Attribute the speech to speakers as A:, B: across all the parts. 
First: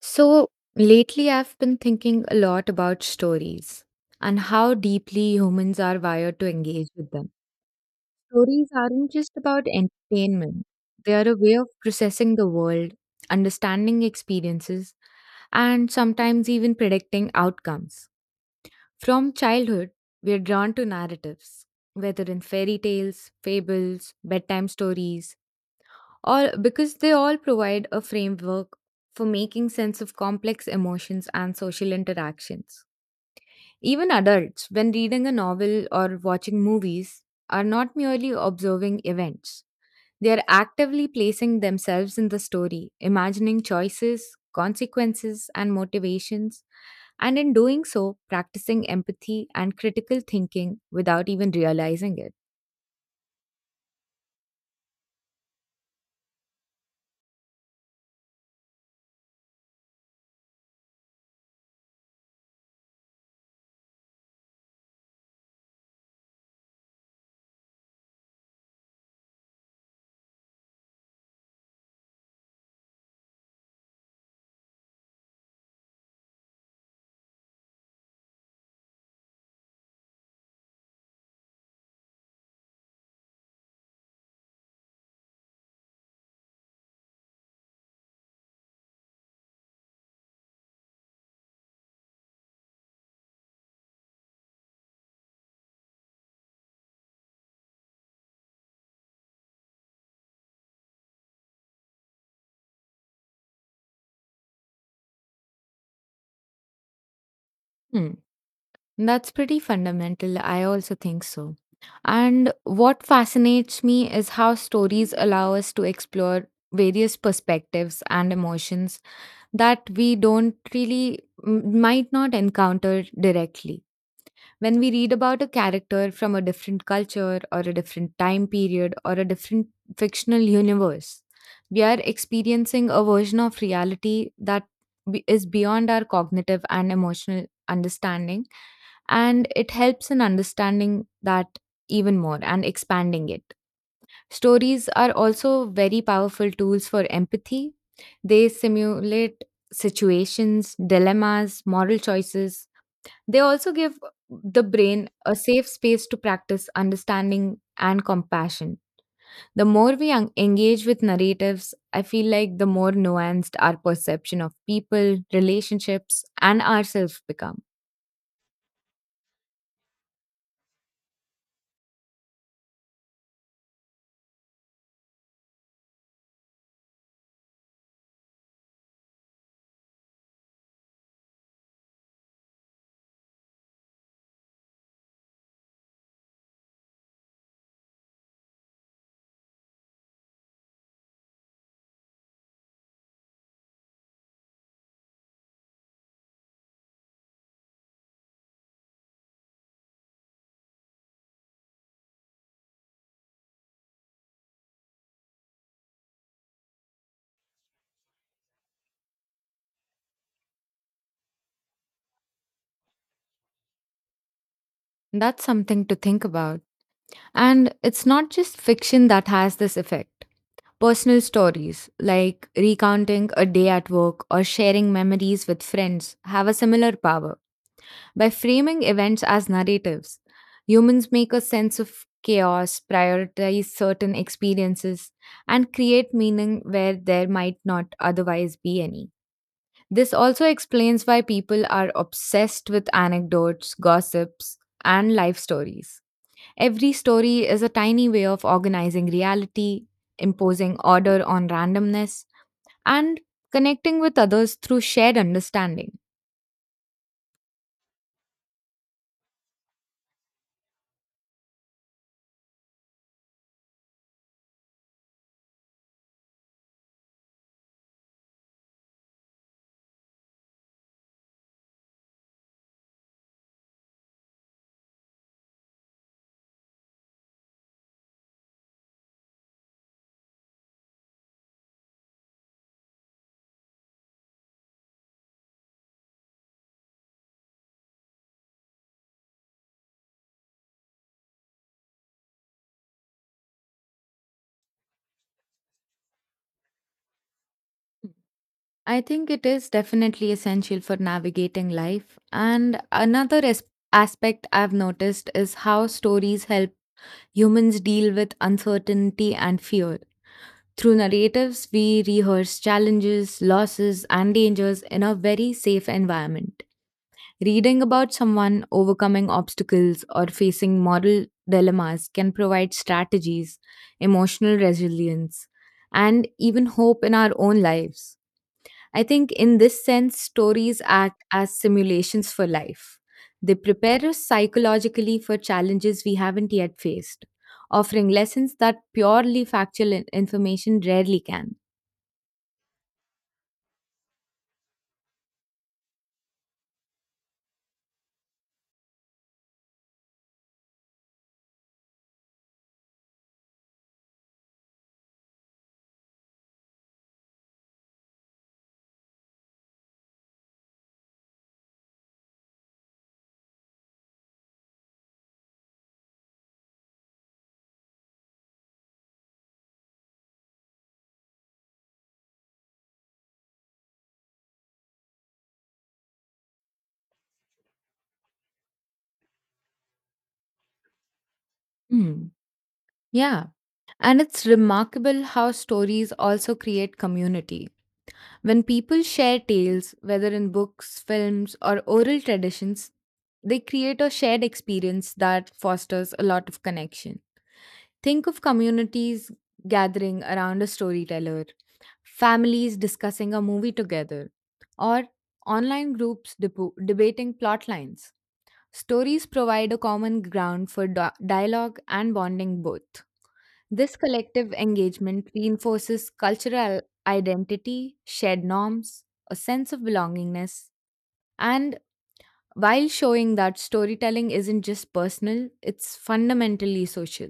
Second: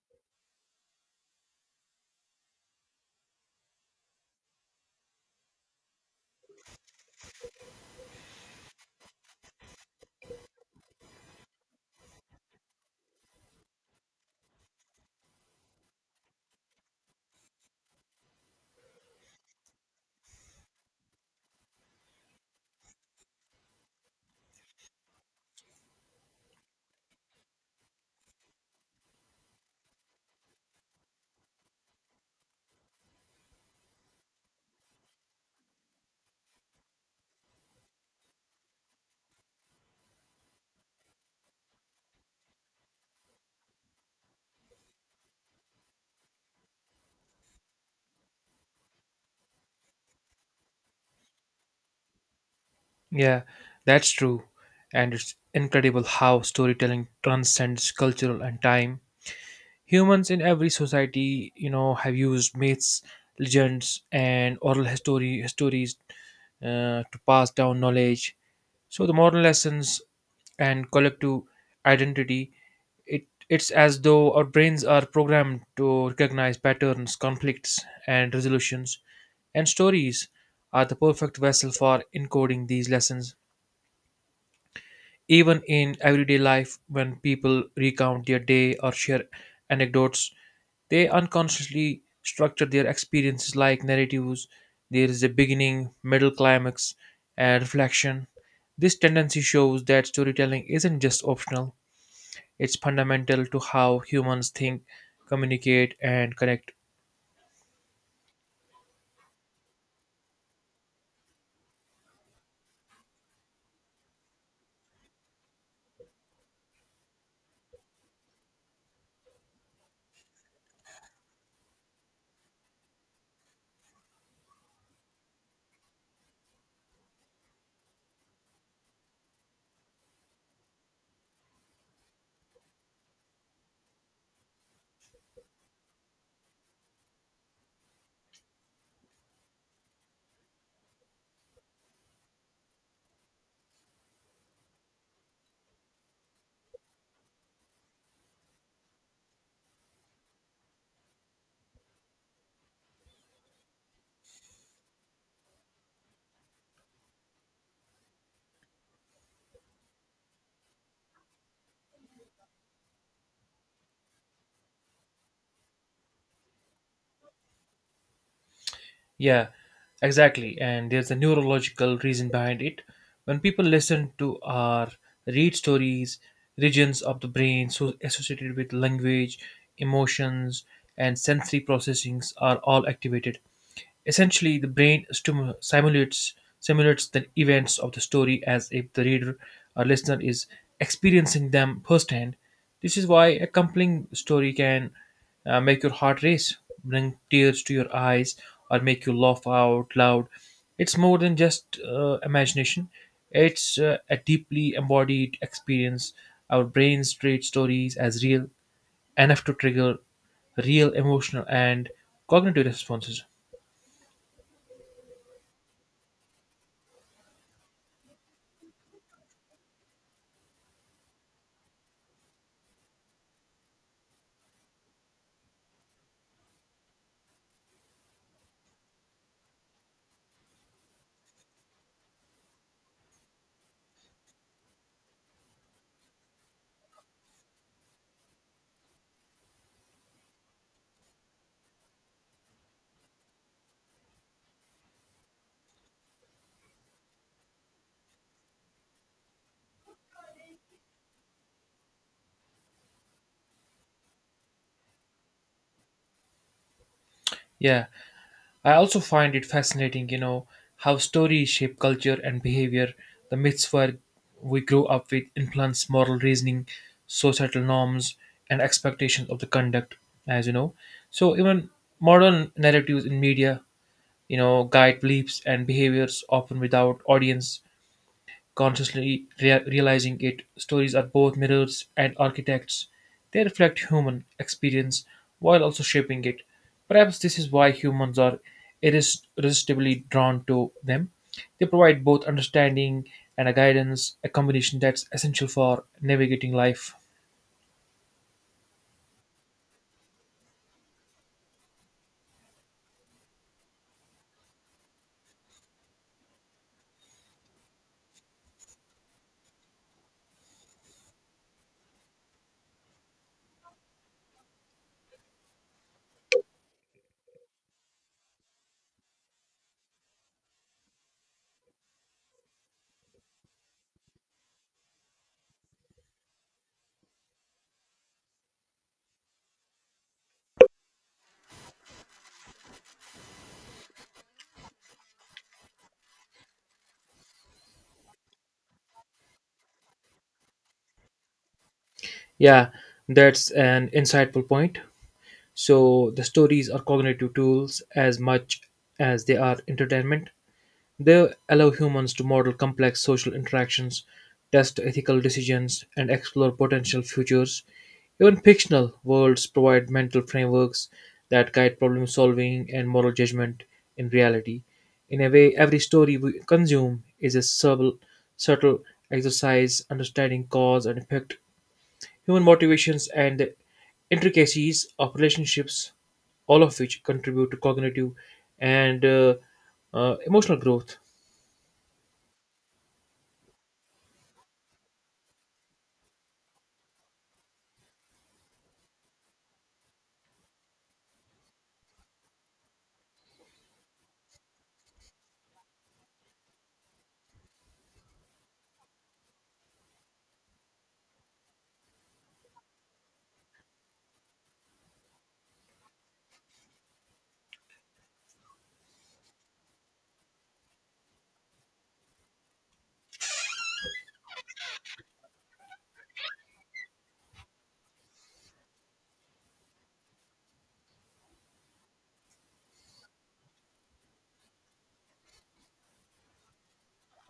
A: So lately, I've been thinking a lot about stories and how deeply humans are wired to engage with them. Stories aren't just about entertainment, they are a way of processing the world, understanding experiences, and sometimes even predicting outcomes. From childhood, we're drawn to narratives, whether in fairy tales, fables, bedtime stories, or because they all provide a framework for making sense of complex emotions and social interactions. Even adults, when reading a novel or watching movies, are not merely observing events. They are actively placing themselves in the story, imagining choices, consequences, and motivations, and in doing so, practicing empathy and critical thinking without even realizing it.
B: Yeah, that's true. And it's incredible how storytelling transcends cultural and time. Humans in every society, you know, have used myths, legends, and oral history stories to pass down knowledge. So the moral lessons and collective identity, it's as though our brains are programmed to recognize patterns, conflicts, and resolutions. And stories are the perfect vessel for encoding these lessons, even in everyday life, when people recount their day or share anecdotes, they unconsciously structure their experiences like narratives. There is a beginning, middle climax, and reflection. This tendency shows that storytelling isn't just optional, it's fundamental to how humans think, communicate, and connect.
A: That's pretty fundamental. I also think so. And what fascinates me is how stories allow us to explore various perspectives and emotions that we don't really might not encounter directly. When we read about a character from a different culture or a different time period or a different fictional universe, we are experiencing a version of reality that is beyond our cognitive and emotional understanding and it helps in understanding that even more and expanding it. Stories are also very powerful tools for empathy. They simulate situations, dilemmas, moral choices. They also give the brain a safe space to practice understanding and compassion. The more we engage with narratives, I feel like the more nuanced our perception of people, relationships, and ourselves become.
B: Yeah, exactly. And there's a neurological reason behind it. When people listen to or read stories, regions of the brain so associated with language, emotions, and sensory processings are all activated. Essentially, the brain simulates the events of the story as if the reader or listener is experiencing them firsthand. This is why a compelling story can make your heart race, bring tears to your eyes, or make you laugh out loud. It's more than just imagination, it's a deeply embodied experience. Our brains treat stories as real enough to trigger real emotional and cognitive responses.
A: That's something to think about. And it's not just fiction that has this effect. Personal stories, like recounting a day at work or sharing memories with friends, have a similar power. By framing events as narratives, humans make a sense of chaos, prioritize certain experiences, and create meaning where there might not otherwise be any. This also explains why people are obsessed with anecdotes, gossips, and life stories. Every story is a tiny way of organizing reality, imposing order on randomness, and connecting with others through shared understanding.
B: Yeah, I also find it fascinating, you know, how stories shape culture and behavior. The myths where we grow up with influence moral reasoning, societal norms, and expectations of the conduct, as you know. So even modern narratives in media, you know, guide beliefs and behaviors often without audience consciously realizing it, stories are both mirrors and architects. They reflect human experience while also shaping it. Perhaps this is why humans are irresistibly drawn to them. They provide both understanding and a guidance, a combination that's essential for navigating life.
A: I think it is definitely essential for navigating life. And another aspect I've noticed is how stories help humans deal with uncertainty and fear. Through narratives, we rehearse challenges, losses, and dangers in a very safe environment. Reading about someone overcoming obstacles or facing moral dilemmas can provide strategies, emotional resilience, and even hope in our own lives. I think, in this sense, stories act as simulations for life. They prepare us psychologically for challenges we haven't yet faced, offering lessons that purely factual information rarely can.
B: Yeah, that's an insightful point. So the stories are cognitive tools as much as they are entertainment. They allow humans to model complex social interactions, test ethical decisions, and explore potential futures. Even fictional worlds provide mental frameworks that guide problem solving and moral judgment in reality. In a way, every story we consume is a subtle exercise understanding cause and effect, human motivations, and the intricacies of relationships, all of which contribute to cognitive and emotional growth.
A: Hmm. Yeah. And it's remarkable how stories also create community. When people share tales, whether in books, films, or oral traditions, they create a shared experience that fosters a lot of connection. Think of communities gathering around a storyteller, families discussing a movie together, or online groups debating plot lines. Stories provide a common ground for dialogue and bonding both. This collective engagement reinforces cultural identity, shared norms, a sense of belongingness, and while showing that storytelling isn't just personal, it's fundamentally social.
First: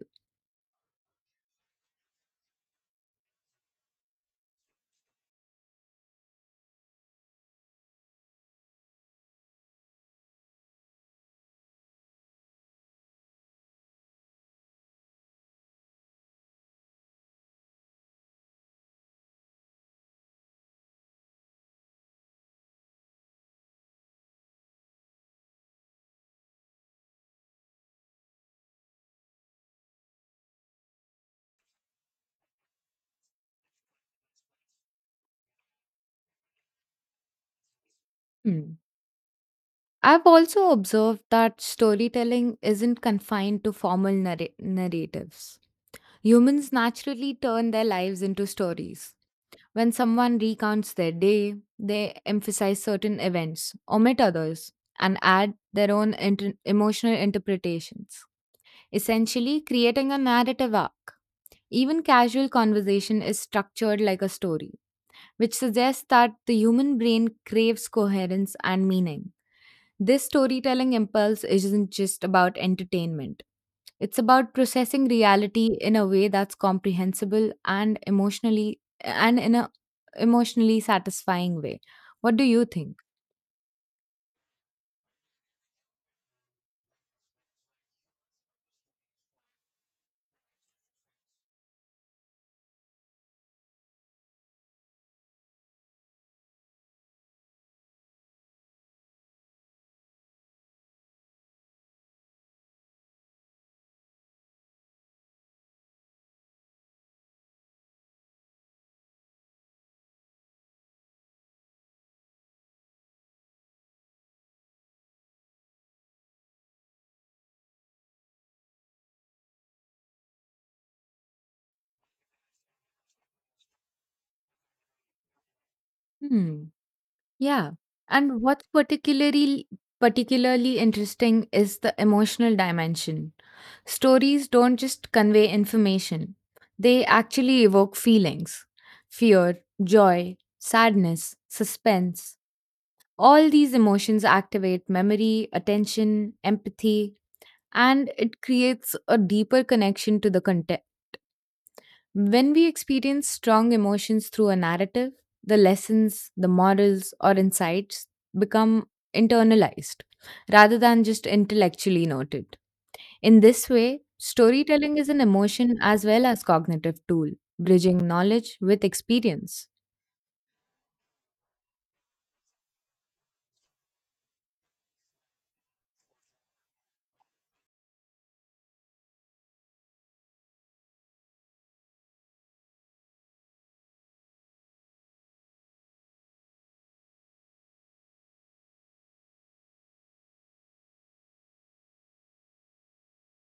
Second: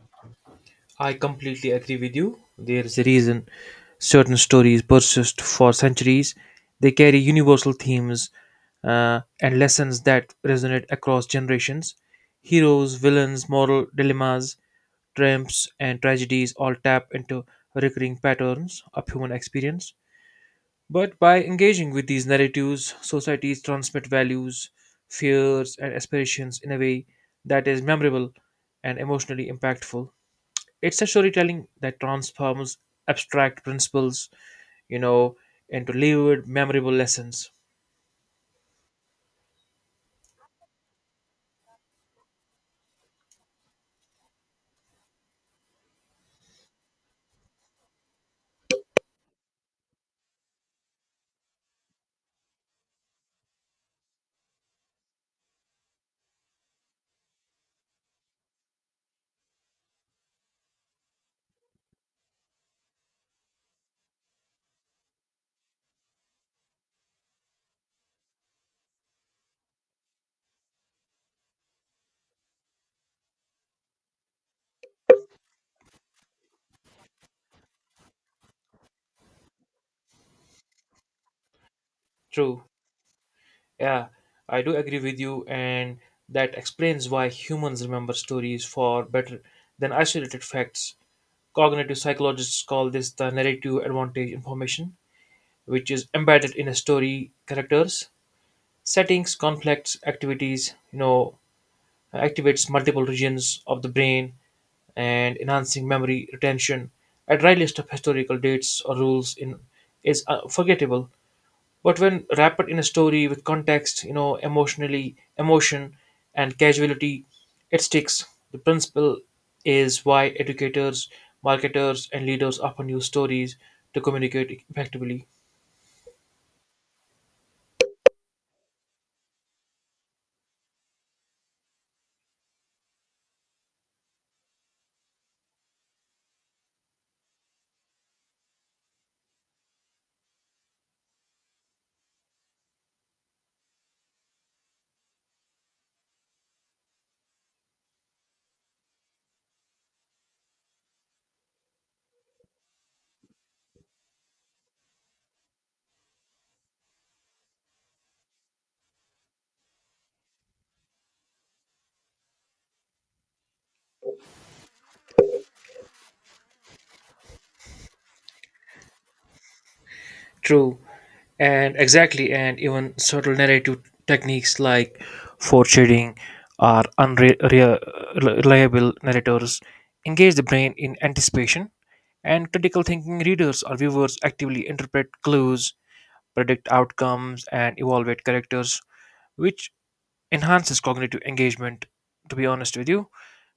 B: I completely agree with you. There is a reason certain stories persist for centuries. They carry universal themes and lessons that resonate across generations. Heroes, villains, moral dilemmas, triumphs, and tragedies all tap into recurring patterns of human experience. But by engaging with these narratives, societies transmit values, fears, and aspirations in a way that is memorable and emotionally impactful. It's a storytelling that transforms abstract principles, you know, into lived, memorable lessons.
A: Hmm. I've also observed that storytelling isn't confined to formal narratives. Humans naturally turn their lives into stories. When someone recounts their day, they emphasize certain events, omit others, and add their own emotional interpretations, essentially creating a narrative arc. Even casual conversation is structured like a story, which suggests that the human brain craves coherence and meaning. This storytelling impulse isn't just about entertainment. It's about processing reality in a way that's comprehensible and emotionally and in a emotionally satisfying way. What do
B: True.
A: you think?
B: Yeah, I do agree with you, and that explains why humans remember stories far better than isolated facts. Cognitive psychologists call this the narrative advantage information, which is embedded in a story characters, settings, conflicts, activities, you know, activates multiple regions of the brain and enhancing memory retention. A dry list of historical dates or rules in is forgettable, but when wrapped in a story with context, you know, emotionally, emotion, and casuality, it sticks. The principle is why educators, marketers, and leaders often use stories to communicate effectively.
A: Hmm. Yeah. And what's particularly interesting is the emotional dimension. Stories don't just convey information. They actually evoke feelings. Fear, joy, sadness, suspense. All these emotions activate memory, attention, empathy, and it creates a deeper connection to the content. When we experience strong emotions through a narrative, the lessons, the morals, or insights become internalized rather than just intellectually noted. In this way, storytelling is an emotion as well as cognitive tool, bridging knowledge with experience.
B: True, and exactly, and even subtle narrative techniques like foreshadowing or unreliable narrators engage the brain in anticipation, and critical thinking readers or viewers actively interpret clues, predict outcomes, and evaluate characters, which enhances cognitive engagement. To be honest with you,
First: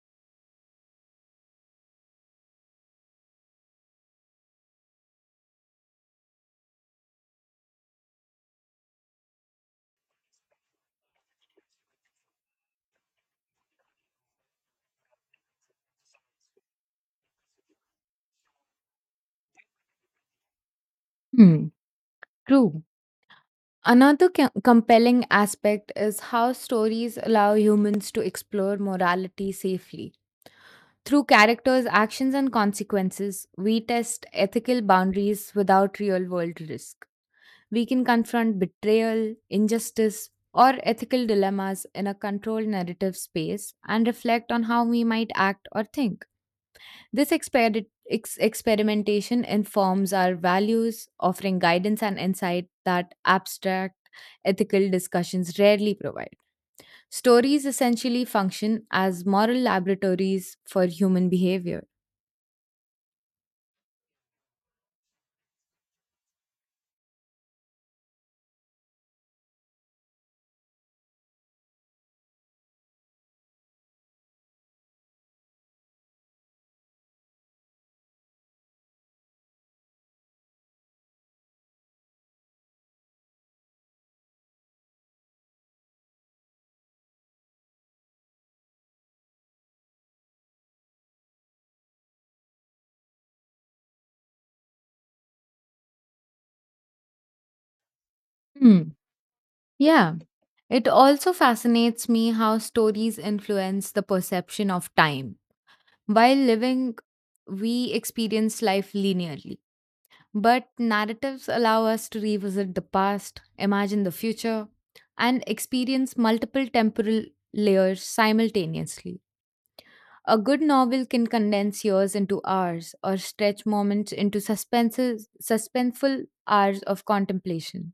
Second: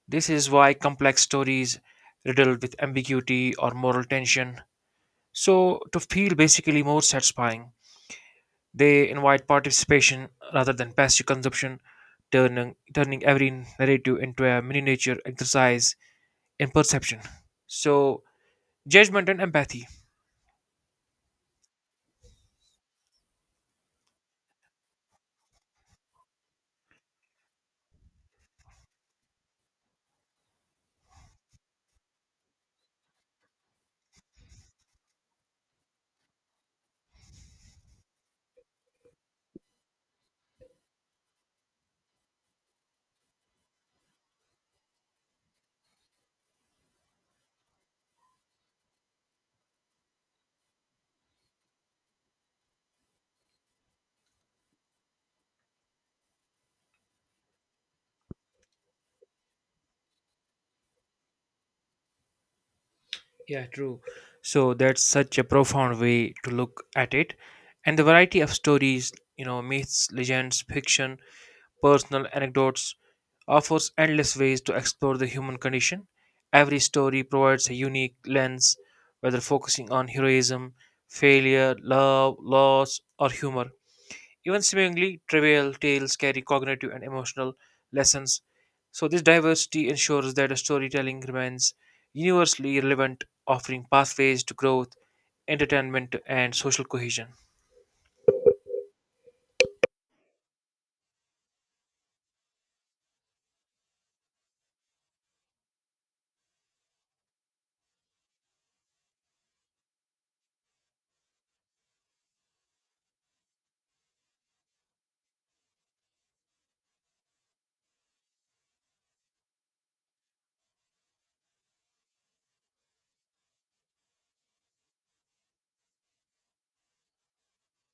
B: this is why complex stories riddled with ambiguity or moral tension. So, to feel basically more satisfying. They invite participation rather than passive consumption, turning every narrative into a miniature exercise in perception. So, judgment and empathy.
A: Hmm. True. Another compelling aspect is how stories allow humans to explore morality safely. Through characters, actions, and consequences, we test ethical boundaries without real world risk. We can confront betrayal, injustice, or ethical dilemmas in a controlled narrative space and reflect on how we might act or think. This experimentation informs our values, offering guidance and insight that abstract ethical discussions rarely provide. Stories essentially function as moral laboratories for human behavior.
B: Yeah, true. So, that's such a profound way to look at it. And the variety of stories, you know, myths, legends, fiction, personal anecdotes offers endless ways to explore the human condition. Every story provides a unique lens, whether focusing on heroism, failure, love, loss, or humor. Even seemingly trivial tales carry cognitive and emotional lessons. So, this diversity ensures that the storytelling remains universally relevant, offering pathways to growth, entertainment, and social cohesion.
A: Hmm. Yeah, it also fascinates me how stories influence the perception of time. While living, we experience life linearly, but narratives allow us to revisit the past, imagine the future, and experience multiple temporal layers simultaneously. A good novel can condense years into hours or stretch moments into suspenseful hours of contemplation.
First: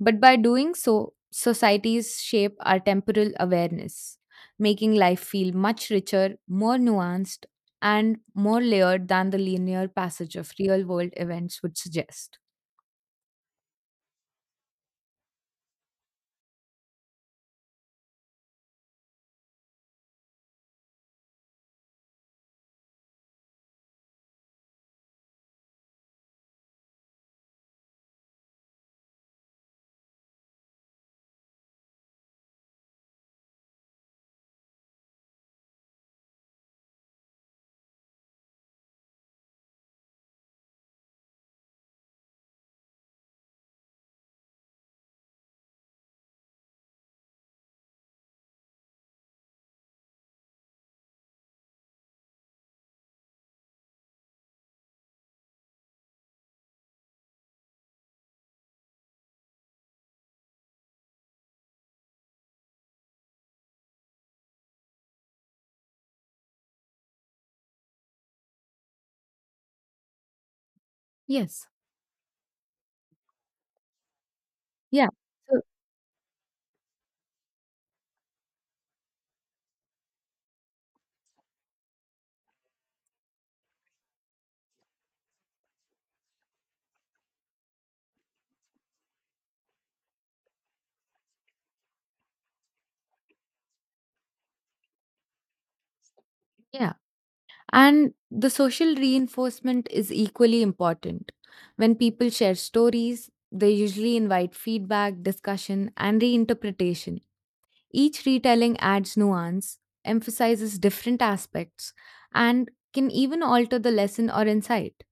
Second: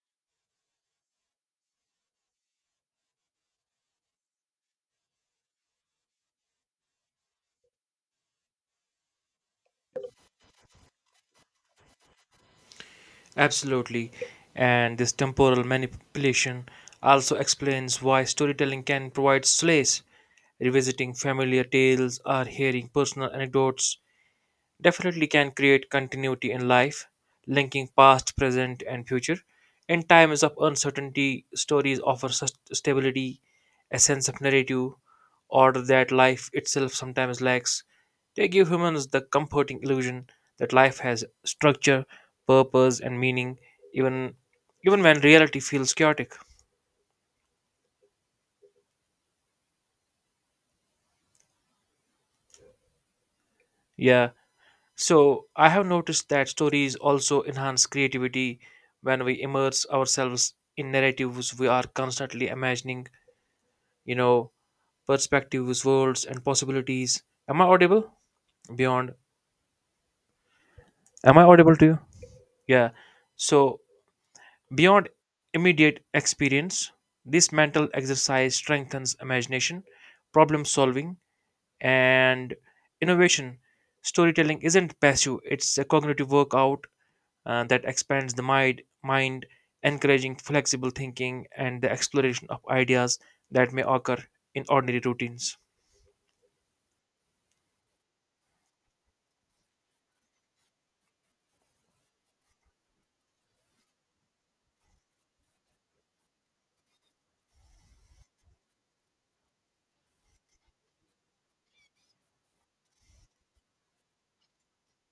A: But by doing so, societies shape our temporal awareness, making life feel much richer, more nuanced, and more layered than the linear passage of real world events would suggest.
B: Absolutely. And this temporal manipulation also explains why storytelling can provide solace. Revisiting familiar tales or hearing personal anecdotes definitely can create continuity in life, linking past, present, and future. In times of uncertainty, stories offer stability, a sense of narrative, or that life itself sometimes lacks. They give humans the comforting illusion that life has structure, purpose, and meaning, even even when reality feels chaotic. Yeah, so I have noticed that stories also enhance creativity when we immerse ourselves in narratives we are constantly imagining, you know, perspectives, worlds and possibilities. Am I audible? Beyond. Am I
A: Yes.
B: audible to you? Yeah. So
A: Yeah.
B: beyond
A: So,
B: immediate experience, this mental exercise strengthens imagination, problem solving and innovation. Storytelling isn't passive, it's a cognitive workout that expands the mind, encouraging flexible thinking and the exploration of ideas that may occur in ordinary routines.
A: yeah. And the social reinforcement is equally important. When people share stories, they usually invite feedback, discussion, and reinterpretation. Each retelling adds nuance, emphasizes different aspects, and can even alter the lesson or insight.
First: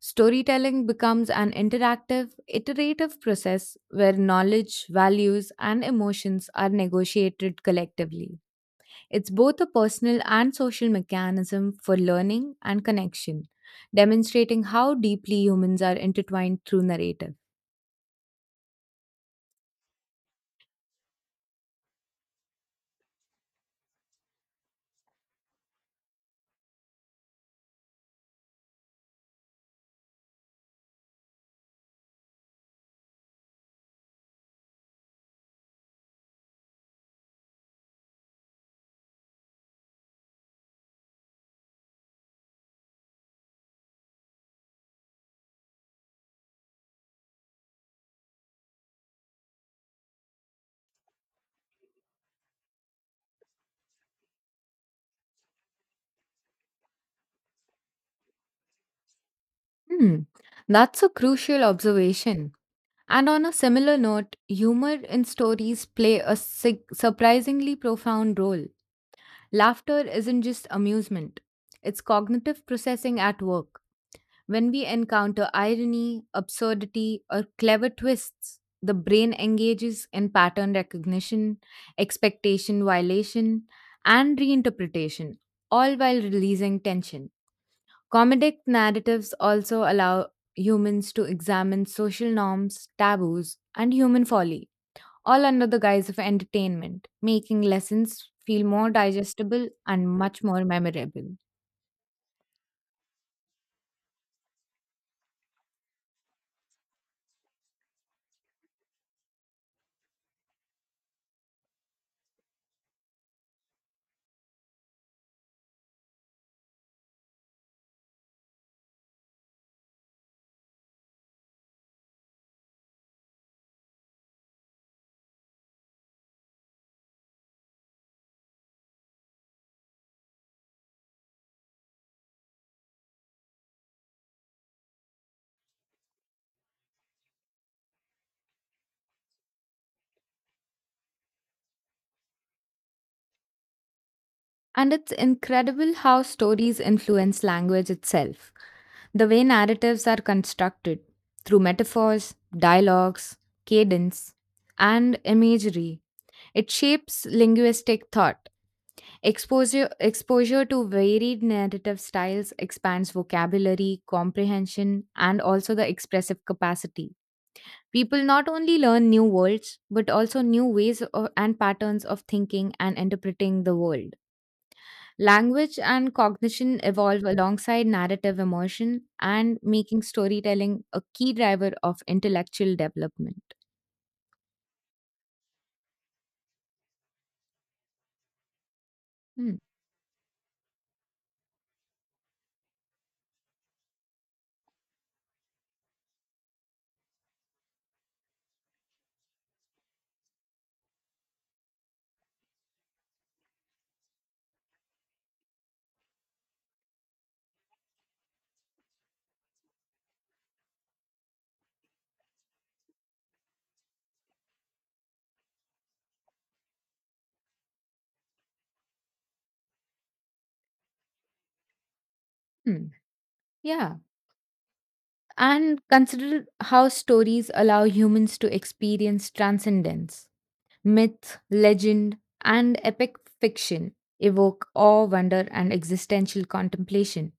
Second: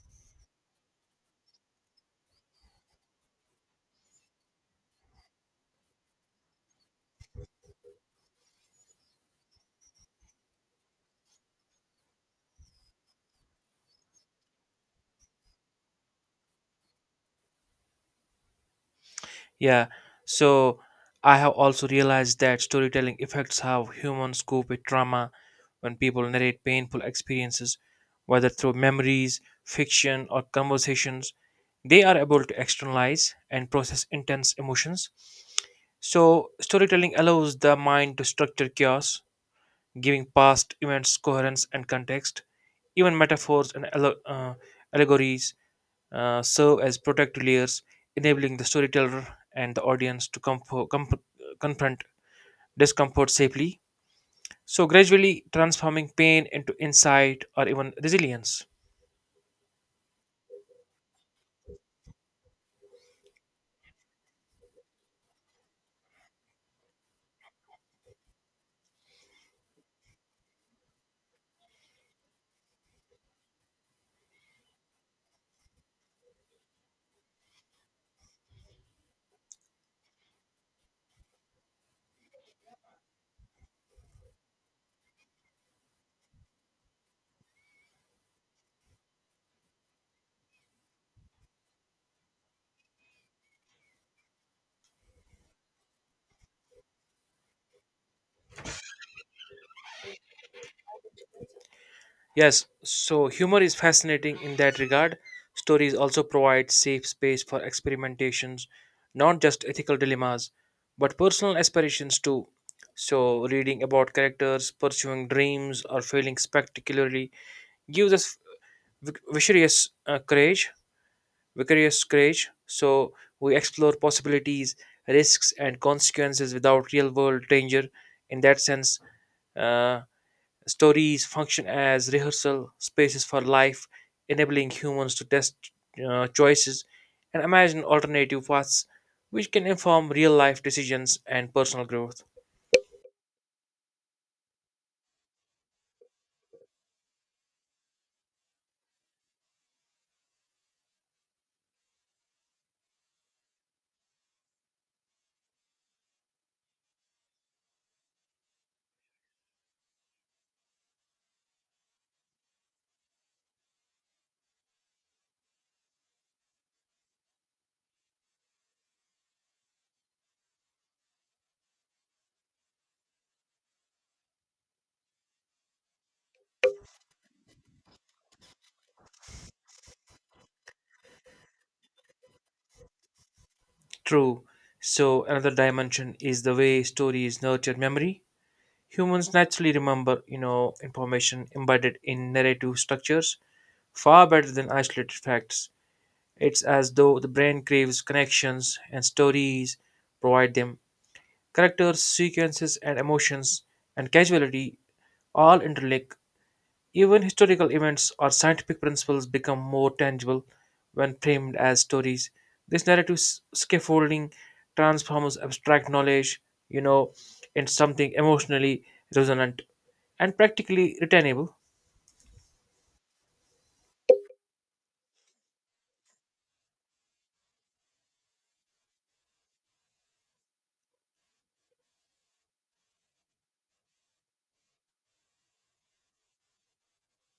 A: Storytelling becomes an interactive, iterative process where knowledge, values, and emotions are negotiated collectively. It's both a personal and social mechanism for learning and connection, demonstrating how deeply humans are intertwined through narrative.
B: Yeah, so I have also realized that storytelling affects how humans cope with trauma when people narrate painful experiences, whether through memories, fiction, or conversations. They are able to externalize and process intense emotions. So, storytelling allows the mind to structure chaos giving past events coherence and context. Even metaphors and allegories serve as protective layers, enabling the storyteller and the audience to confront discomfort safely. So, gradually transforming pain into insight or even resilience.
A: Hmm, that's a crucial observation. And on a similar note, humor in stories play a surprisingly profound role. Laughter isn't just amusement, it's cognitive processing at work. When we encounter irony, absurdity, or clever twists, the brain engages in pattern recognition, expectation violation, and reinterpretation, all while releasing tension. Comedic narratives also allow humans to examine social norms, taboos, and human folly, all under the guise of entertainment, making lessons feel more digestible and much more memorable.
B: Yes, so humor is fascinating in that regard. Stories also provide safe space for experimentations, not just ethical dilemmas, but personal aspirations too. So, reading about characters pursuing dreams or failing spectacularly gives us vicarious courage, vicarious courage. So, we explore possibilities, risks, and consequences without real-world danger. In that sense, uh. Stories function as rehearsal spaces for life, enabling humans to test choices and imagine alternative paths, which can inform real life decisions and personal growth.
A: And it's incredible how stories influence language itself. The way narratives are constructed through metaphors, dialogues, cadence, and imagery, it shapes linguistic thought. Exposure to varied narrative styles expands vocabulary, comprehension, and also the expressive capacity. People not only learn new words, but also new ways and patterns of thinking and interpreting the world. Language and cognition evolve alongside narrative immersion and making storytelling a key driver of intellectual development.
B: True. So, another dimension is the way stories nurture memory. Humans
A: Hmm.
B: naturally remember, you know, information embedded in narrative structures far better than isolated facts. It's as though the brain craves connections and stories provide them. Characters, sequences, and emotions and casualty all interlink. Even historical events or scientific principles become more tangible when framed as stories. This narrative scaffolding transforms abstract knowledge, you know, into something emotionally resonant and practically retainable.
A: Hmm. Yeah. And consider how stories allow humans to experience transcendence. Myth, legend, and epic fiction evoke awe, wonder, and existential contemplation,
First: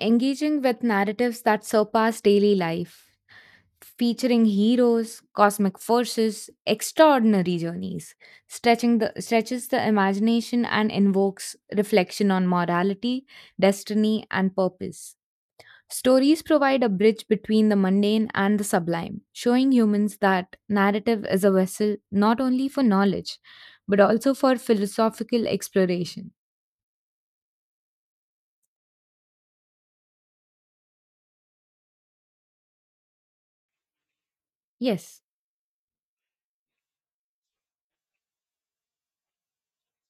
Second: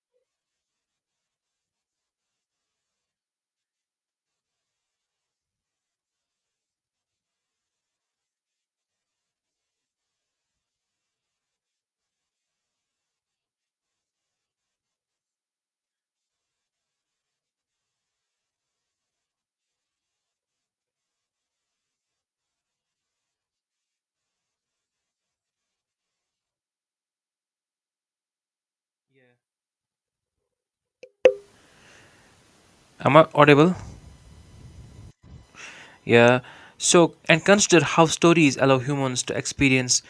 A: engaging with narratives that surpass daily life, featuring heroes, cosmic forces, extraordinary journeys, stretches the imagination and invokes reflection on morality, destiny, and purpose. Stories provide a bridge between the mundane and the sublime, showing humans that narrative is a vessel not only for knowledge, but also for philosophical exploration.
B: Am I audible?
A: Yes.
B: Yeah. So, and consider how stories allow humans to experience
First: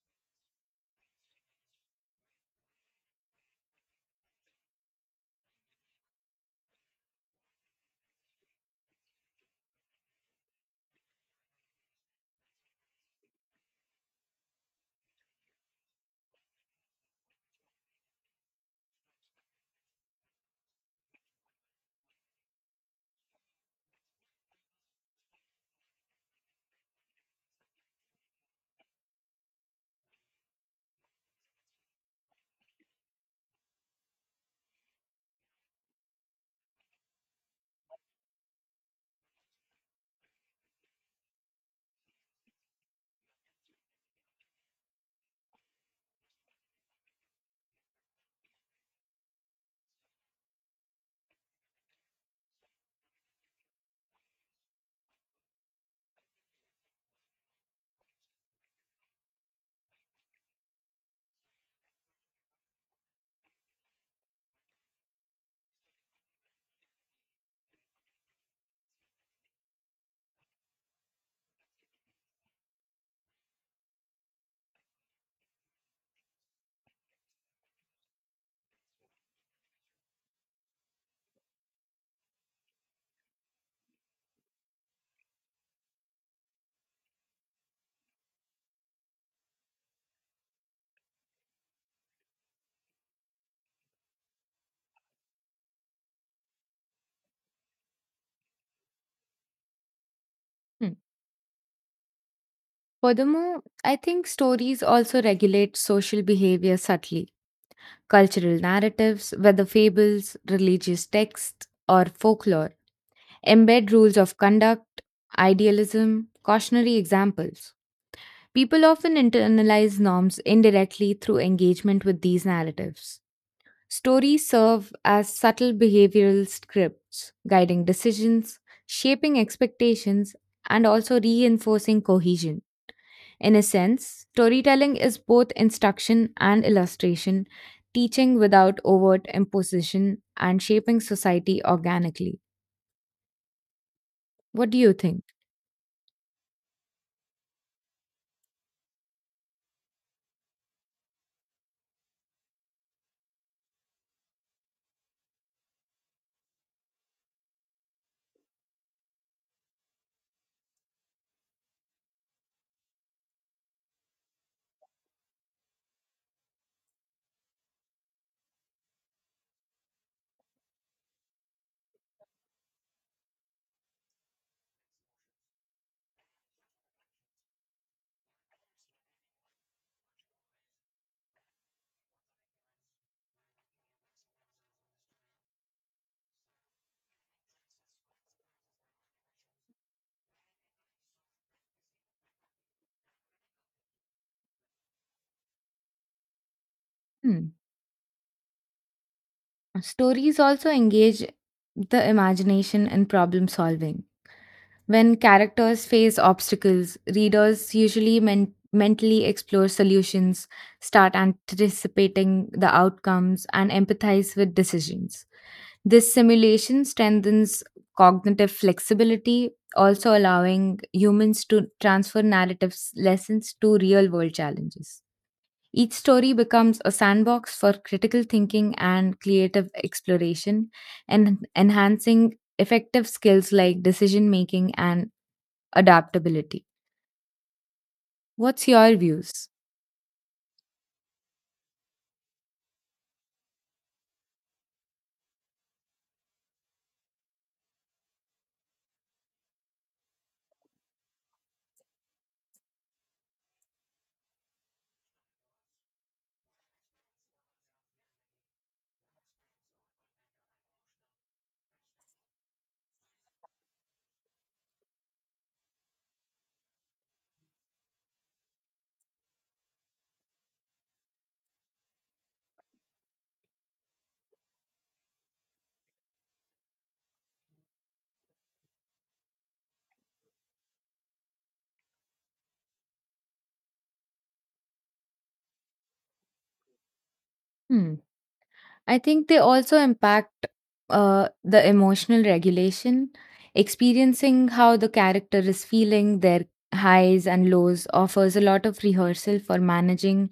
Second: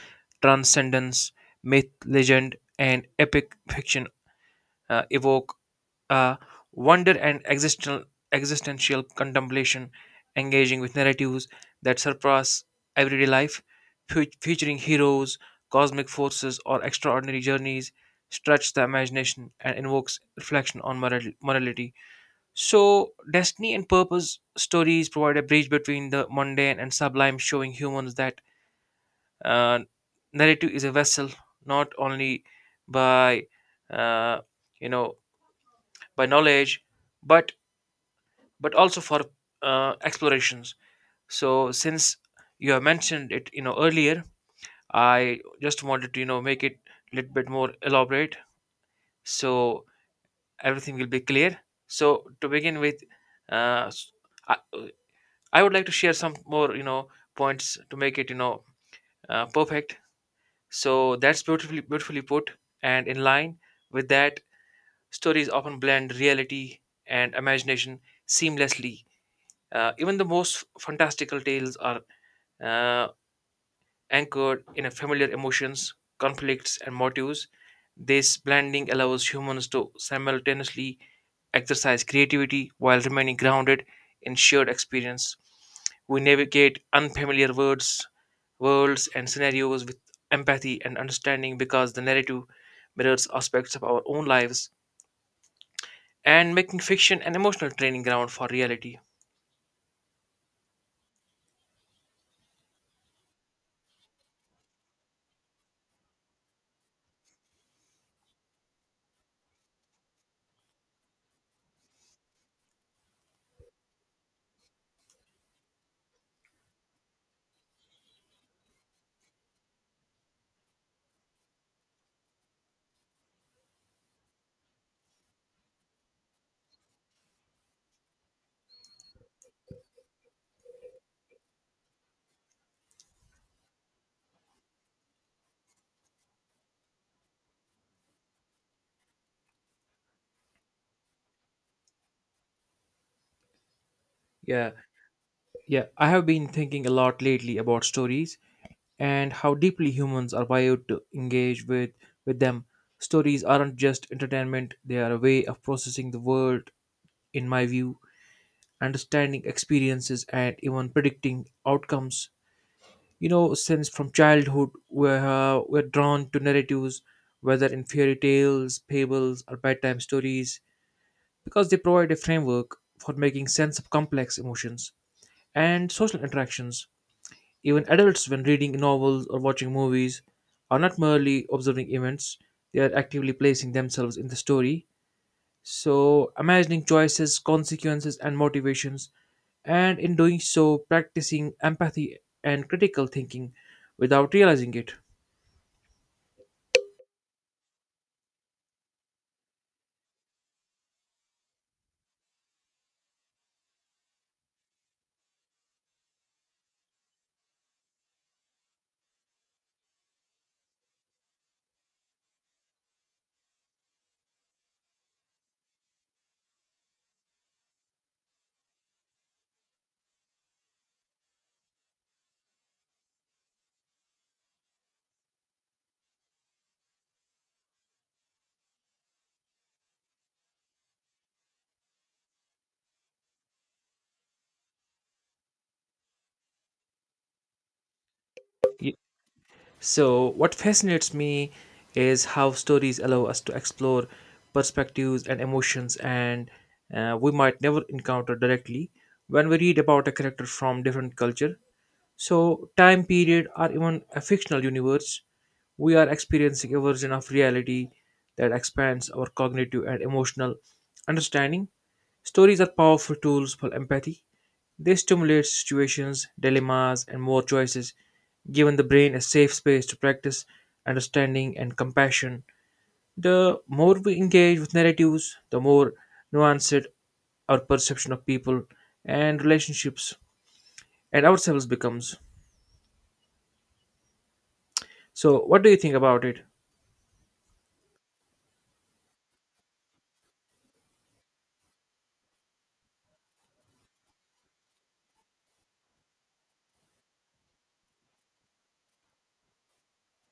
B: transcendence, myth, legend, and epic fiction evoke uh, wonder and existential contemplation, engaging with narratives that surpass everyday life, featuring heroes, cosmic forces, or extraordinary journeys, stretch the imagination and invokes reflection on morality. So, destiny and purpose stories provide a bridge between the mundane and sublime, showing humans that uh, narrative is a vessel not only by uh, you know by knowledge but also for explorations. So since you have mentioned it, you know, earlier, I just wanted to, you know, make it a little bit more elaborate so everything will be clear. So to begin with, uh, s- I, I would like to share some more, you know, points to make it, you know, perfect. So that's beautifully put, and in line with that, stories often blend reality and imagination seamlessly. Even the most fantastical tales are uh, anchored in a familiar emotions, conflicts, and motives. This blending allows humans to simultaneously exercise creativity while remaining grounded in shared experience. We navigate unfamiliar words, worlds, and scenarios with empathy and understanding because the narrative mirrors aspects of our own lives and making fiction an emotional training ground for reality.
A: Hmm. Furthermore, I think stories also regulate social behavior subtly. Cultural narratives, whether fables, religious texts, or folklore, embed rules of conduct, idealism, cautionary examples. People often internalize norms indirectly through engagement with these narratives. Stories serve as subtle behavioral scripts, guiding decisions, shaping expectations, and also reinforcing cohesion. In a sense, storytelling is both instruction and illustration, teaching without overt imposition, and shaping society organically. What
B: Yeah,
A: do you think?
B: Yeah, I have been thinking a lot lately about stories and how deeply humans are wired to engage with them. Stories aren't just entertainment, they are a way of processing the world in my view, understanding experiences and even predicting outcomes. You know, since from childhood we're drawn to narratives whether in fairy tales, fables or bedtime stories because they provide a framework for making sense of complex emotions and social interactions. Even adults, when reading novels or watching movies, are not merely observing events, they are actively placing themselves in the story. So, imagining choices, consequences, and motivations, and in doing so, practicing empathy and critical thinking without realizing it.
A: Hmm. Stories also engage the imagination and problem solving. When characters face obstacles, readers usually mentally explore solutions, start anticipating the outcomes, and empathize with decisions. This simulation strengthens cognitive flexibility, also allowing humans to transfer narratives' lessons to real world challenges. Each story becomes a sandbox for critical thinking and creative exploration, and enhancing effective skills like decision making and adaptability. What's your views?
B: So, what fascinates me is how stories allow us to explore perspectives and emotions, and we might never encounter directly when we read about a character from different culture. So, time period, or even a fictional universe, we are experiencing a version of reality that expands our cognitive and emotional understanding. Stories are powerful tools for empathy. They stimulate situations, dilemmas, and more choices, giving the brain a safe space to practice understanding and compassion. The more we engage with narratives, the more nuanced our perception of people and relationships and ourselves becomes. So, what do you think about it?
A: Hmm. I think they also impact the emotional regulation, experiencing how the character is feeling, their highs and lows offers a lot of rehearsal for managing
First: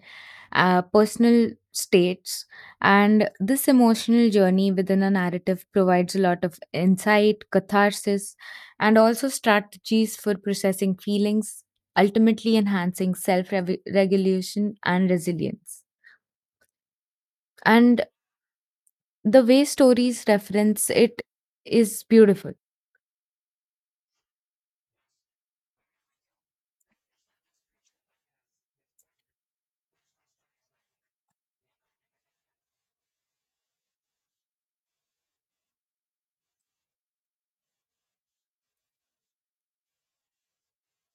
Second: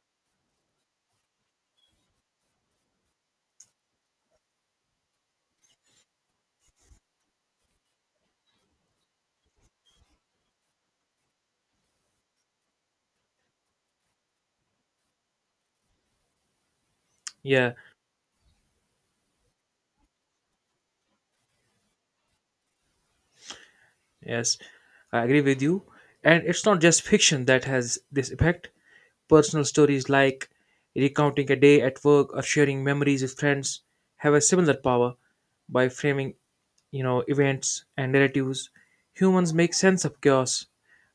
A: personal states. And this emotional journey within a narrative provides a lot of insight, catharsis, and also strategies for processing feelings, ultimately enhancing self regulation and resilience.
B: Yeah.
A: And the way stories reference it is beautiful.
B: Yes, I agree with you. And it's not just fiction that has this effect. Personal stories like recounting a day at work or sharing memories with friends have a similar power by framing, you know, events and narratives. Humans make sense of chaos,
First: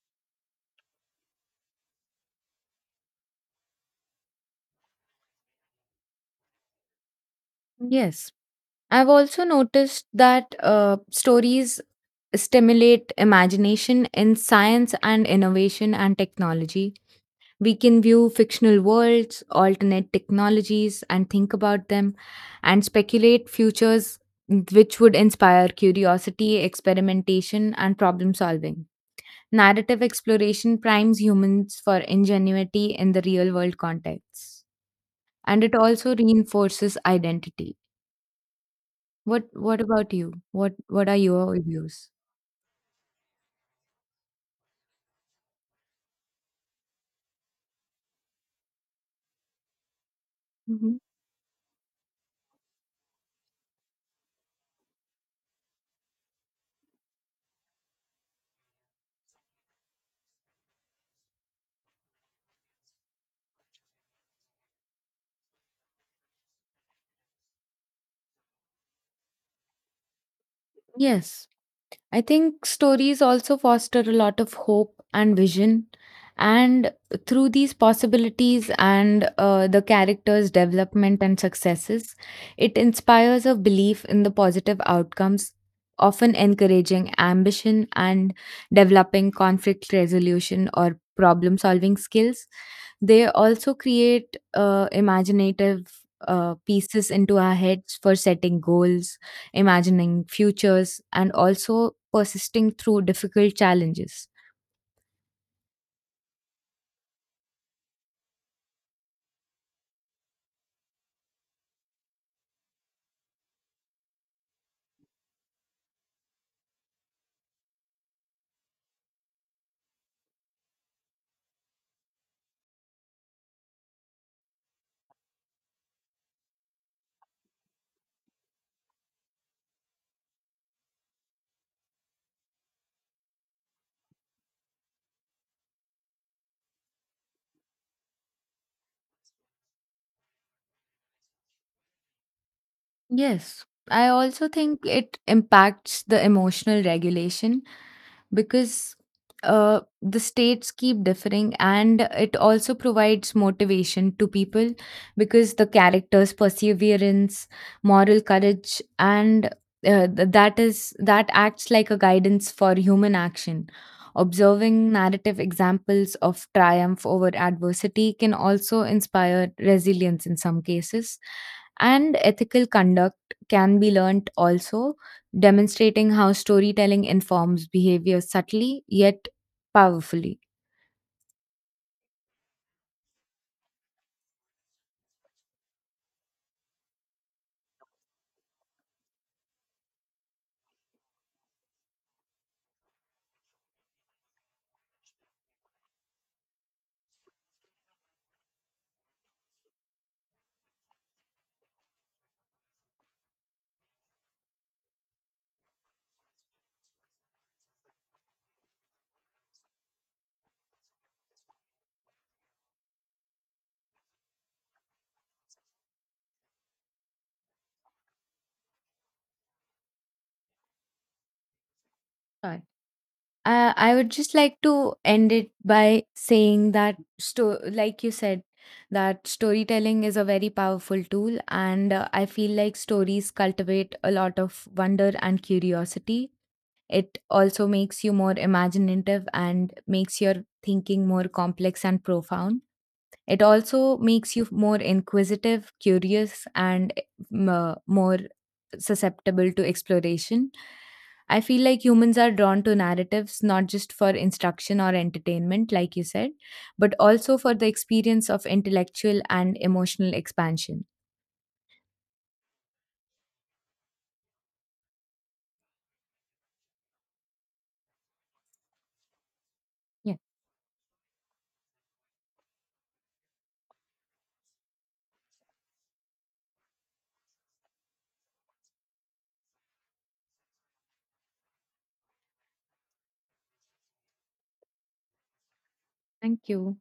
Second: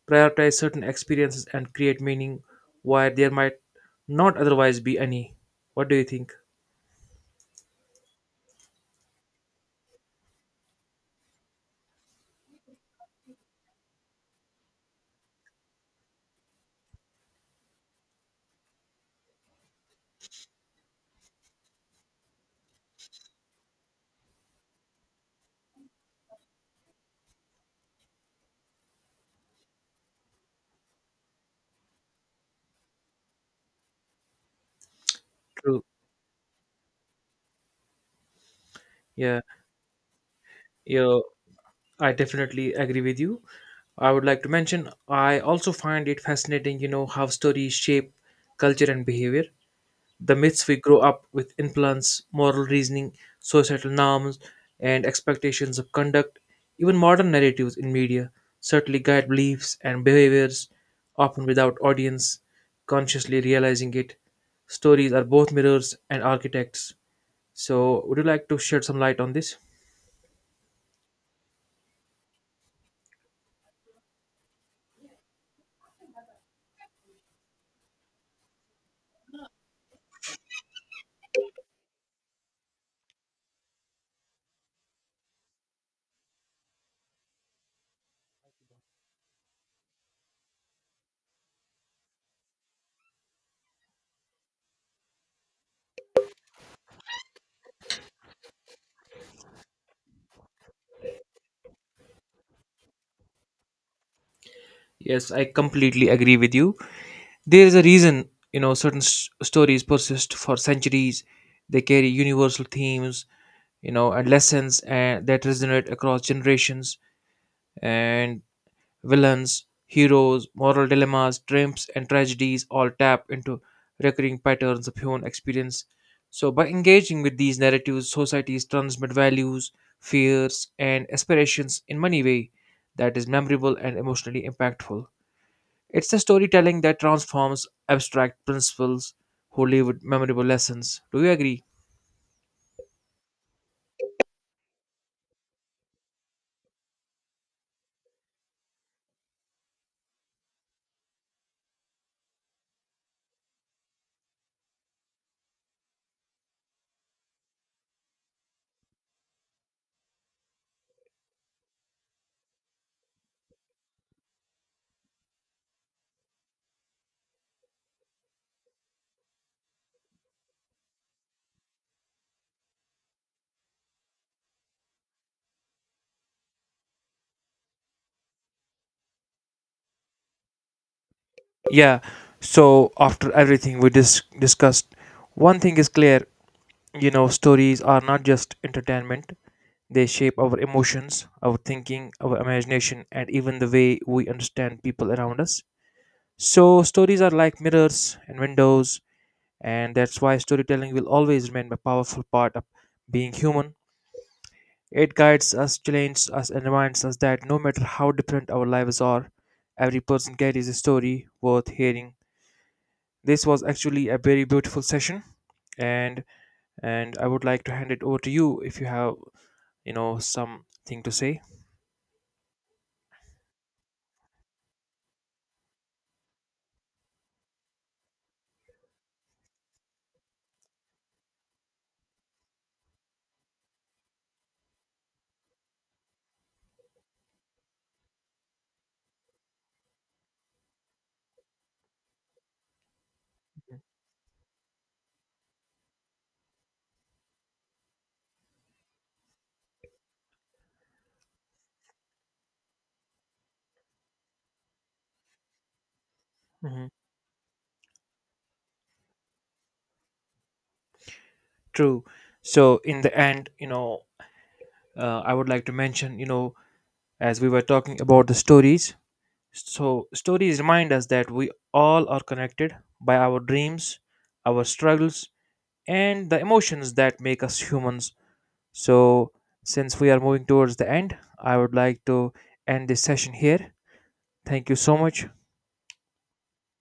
B: prioritize certain experiences and create meaning where there might not otherwise be any. What do you think?
A: Yes. I've also noticed that stories stimulate imagination in science and innovation and technology. We can view fictional worlds, alternate technologies, and think about them and speculate futures which would inspire curiosity, experimentation, and problem solving. Narrative exploration primes humans for ingenuity in the real world context, and it
B: True.
A: also reinforces identity.
B: Yeah.
A: What about you? What are
B: Yeah.
A: your
B: I
A: views?
B: definitely agree with you. I would like to mention I also find it fascinating, you know, how stories shape culture and behavior. The myths we
A: Hmm.
B: grow up with influence moral reasoning, societal norms, and expectations of conduct. Even modern narratives in media certainly guide beliefs and behaviors, often without audience consciously realizing it. Stories are both mirrors and architects. So, would you like to shed some light on this?
A: Yes, I think stories also foster a lot of hope and vision, and through these possibilities and the characters' development and successes, it inspires a belief in the positive outcomes. Often encouraging ambition and developing conflict resolution or problem solving skills. They also create imaginative pieces into our heads for setting goals, imagining futures, and also persisting through difficult challenges.
B: Yes, I completely agree with you. There is a reason, you know, certain stories persist for centuries. They carry universal themes, you know, and lessons and that resonate across generations. And villains, heroes, moral dilemmas, triumphs, and tragedies all tap into recurring patterns of human experience. So, by engaging with these narratives, societies transmit values, fears, and aspirations in many ways that is memorable and emotionally impactful. It's the storytelling that transforms abstract principles wholly with memorable lessons. Do you agree?
A: Yes, I also think it impacts the emotional regulation because the states keep differing, and it also provides motivation to people because the characters' perseverance, moral courage, and that is that acts like a guidance for human action. Observing narrative examples of triumph over adversity can also inspire resilience in some cases and ethical conduct can be learnt also, demonstrating how storytelling informs behavior subtly yet powerfully.
B: Yeah. So after everything we discussed, one thing is clear, you know, stories are not just entertainment. They shape our emotions, our thinking, our imagination, and even the way we understand people around us. So stories are like mirrors and windows, and that's why storytelling will always remain a powerful part of being human. It guides us, challenges us, and reminds us that no matter how different our lives are, every person carries a story worth hearing. This was actually a very beautiful session, and I would like to hand it over to you if you have, you know, something to say.
A: Right. I would just like to end it by saying that, like you said, that storytelling is a very powerful tool, and I feel like stories cultivate a lot of wonder and curiosity. It also makes you more imaginative and makes your thinking more complex and profound. It also makes you more inquisitive, curious, and more susceptible to exploration. I feel like humans are drawn to narratives not just for instruction or entertainment, like you said,
B: Hmm.
A: but also for the experience of intellectual and emotional expansion.
B: True. So in the end, you know, I would like to mention, you know, as we were talking about the stories, so,
A: Yeah,
B: stories remind us that we all are connected by our dreams, our struggles, and the emotions that make us humans. So, since we are moving towards the end, I would like to end this session here. Thank you so much.
A: thank you.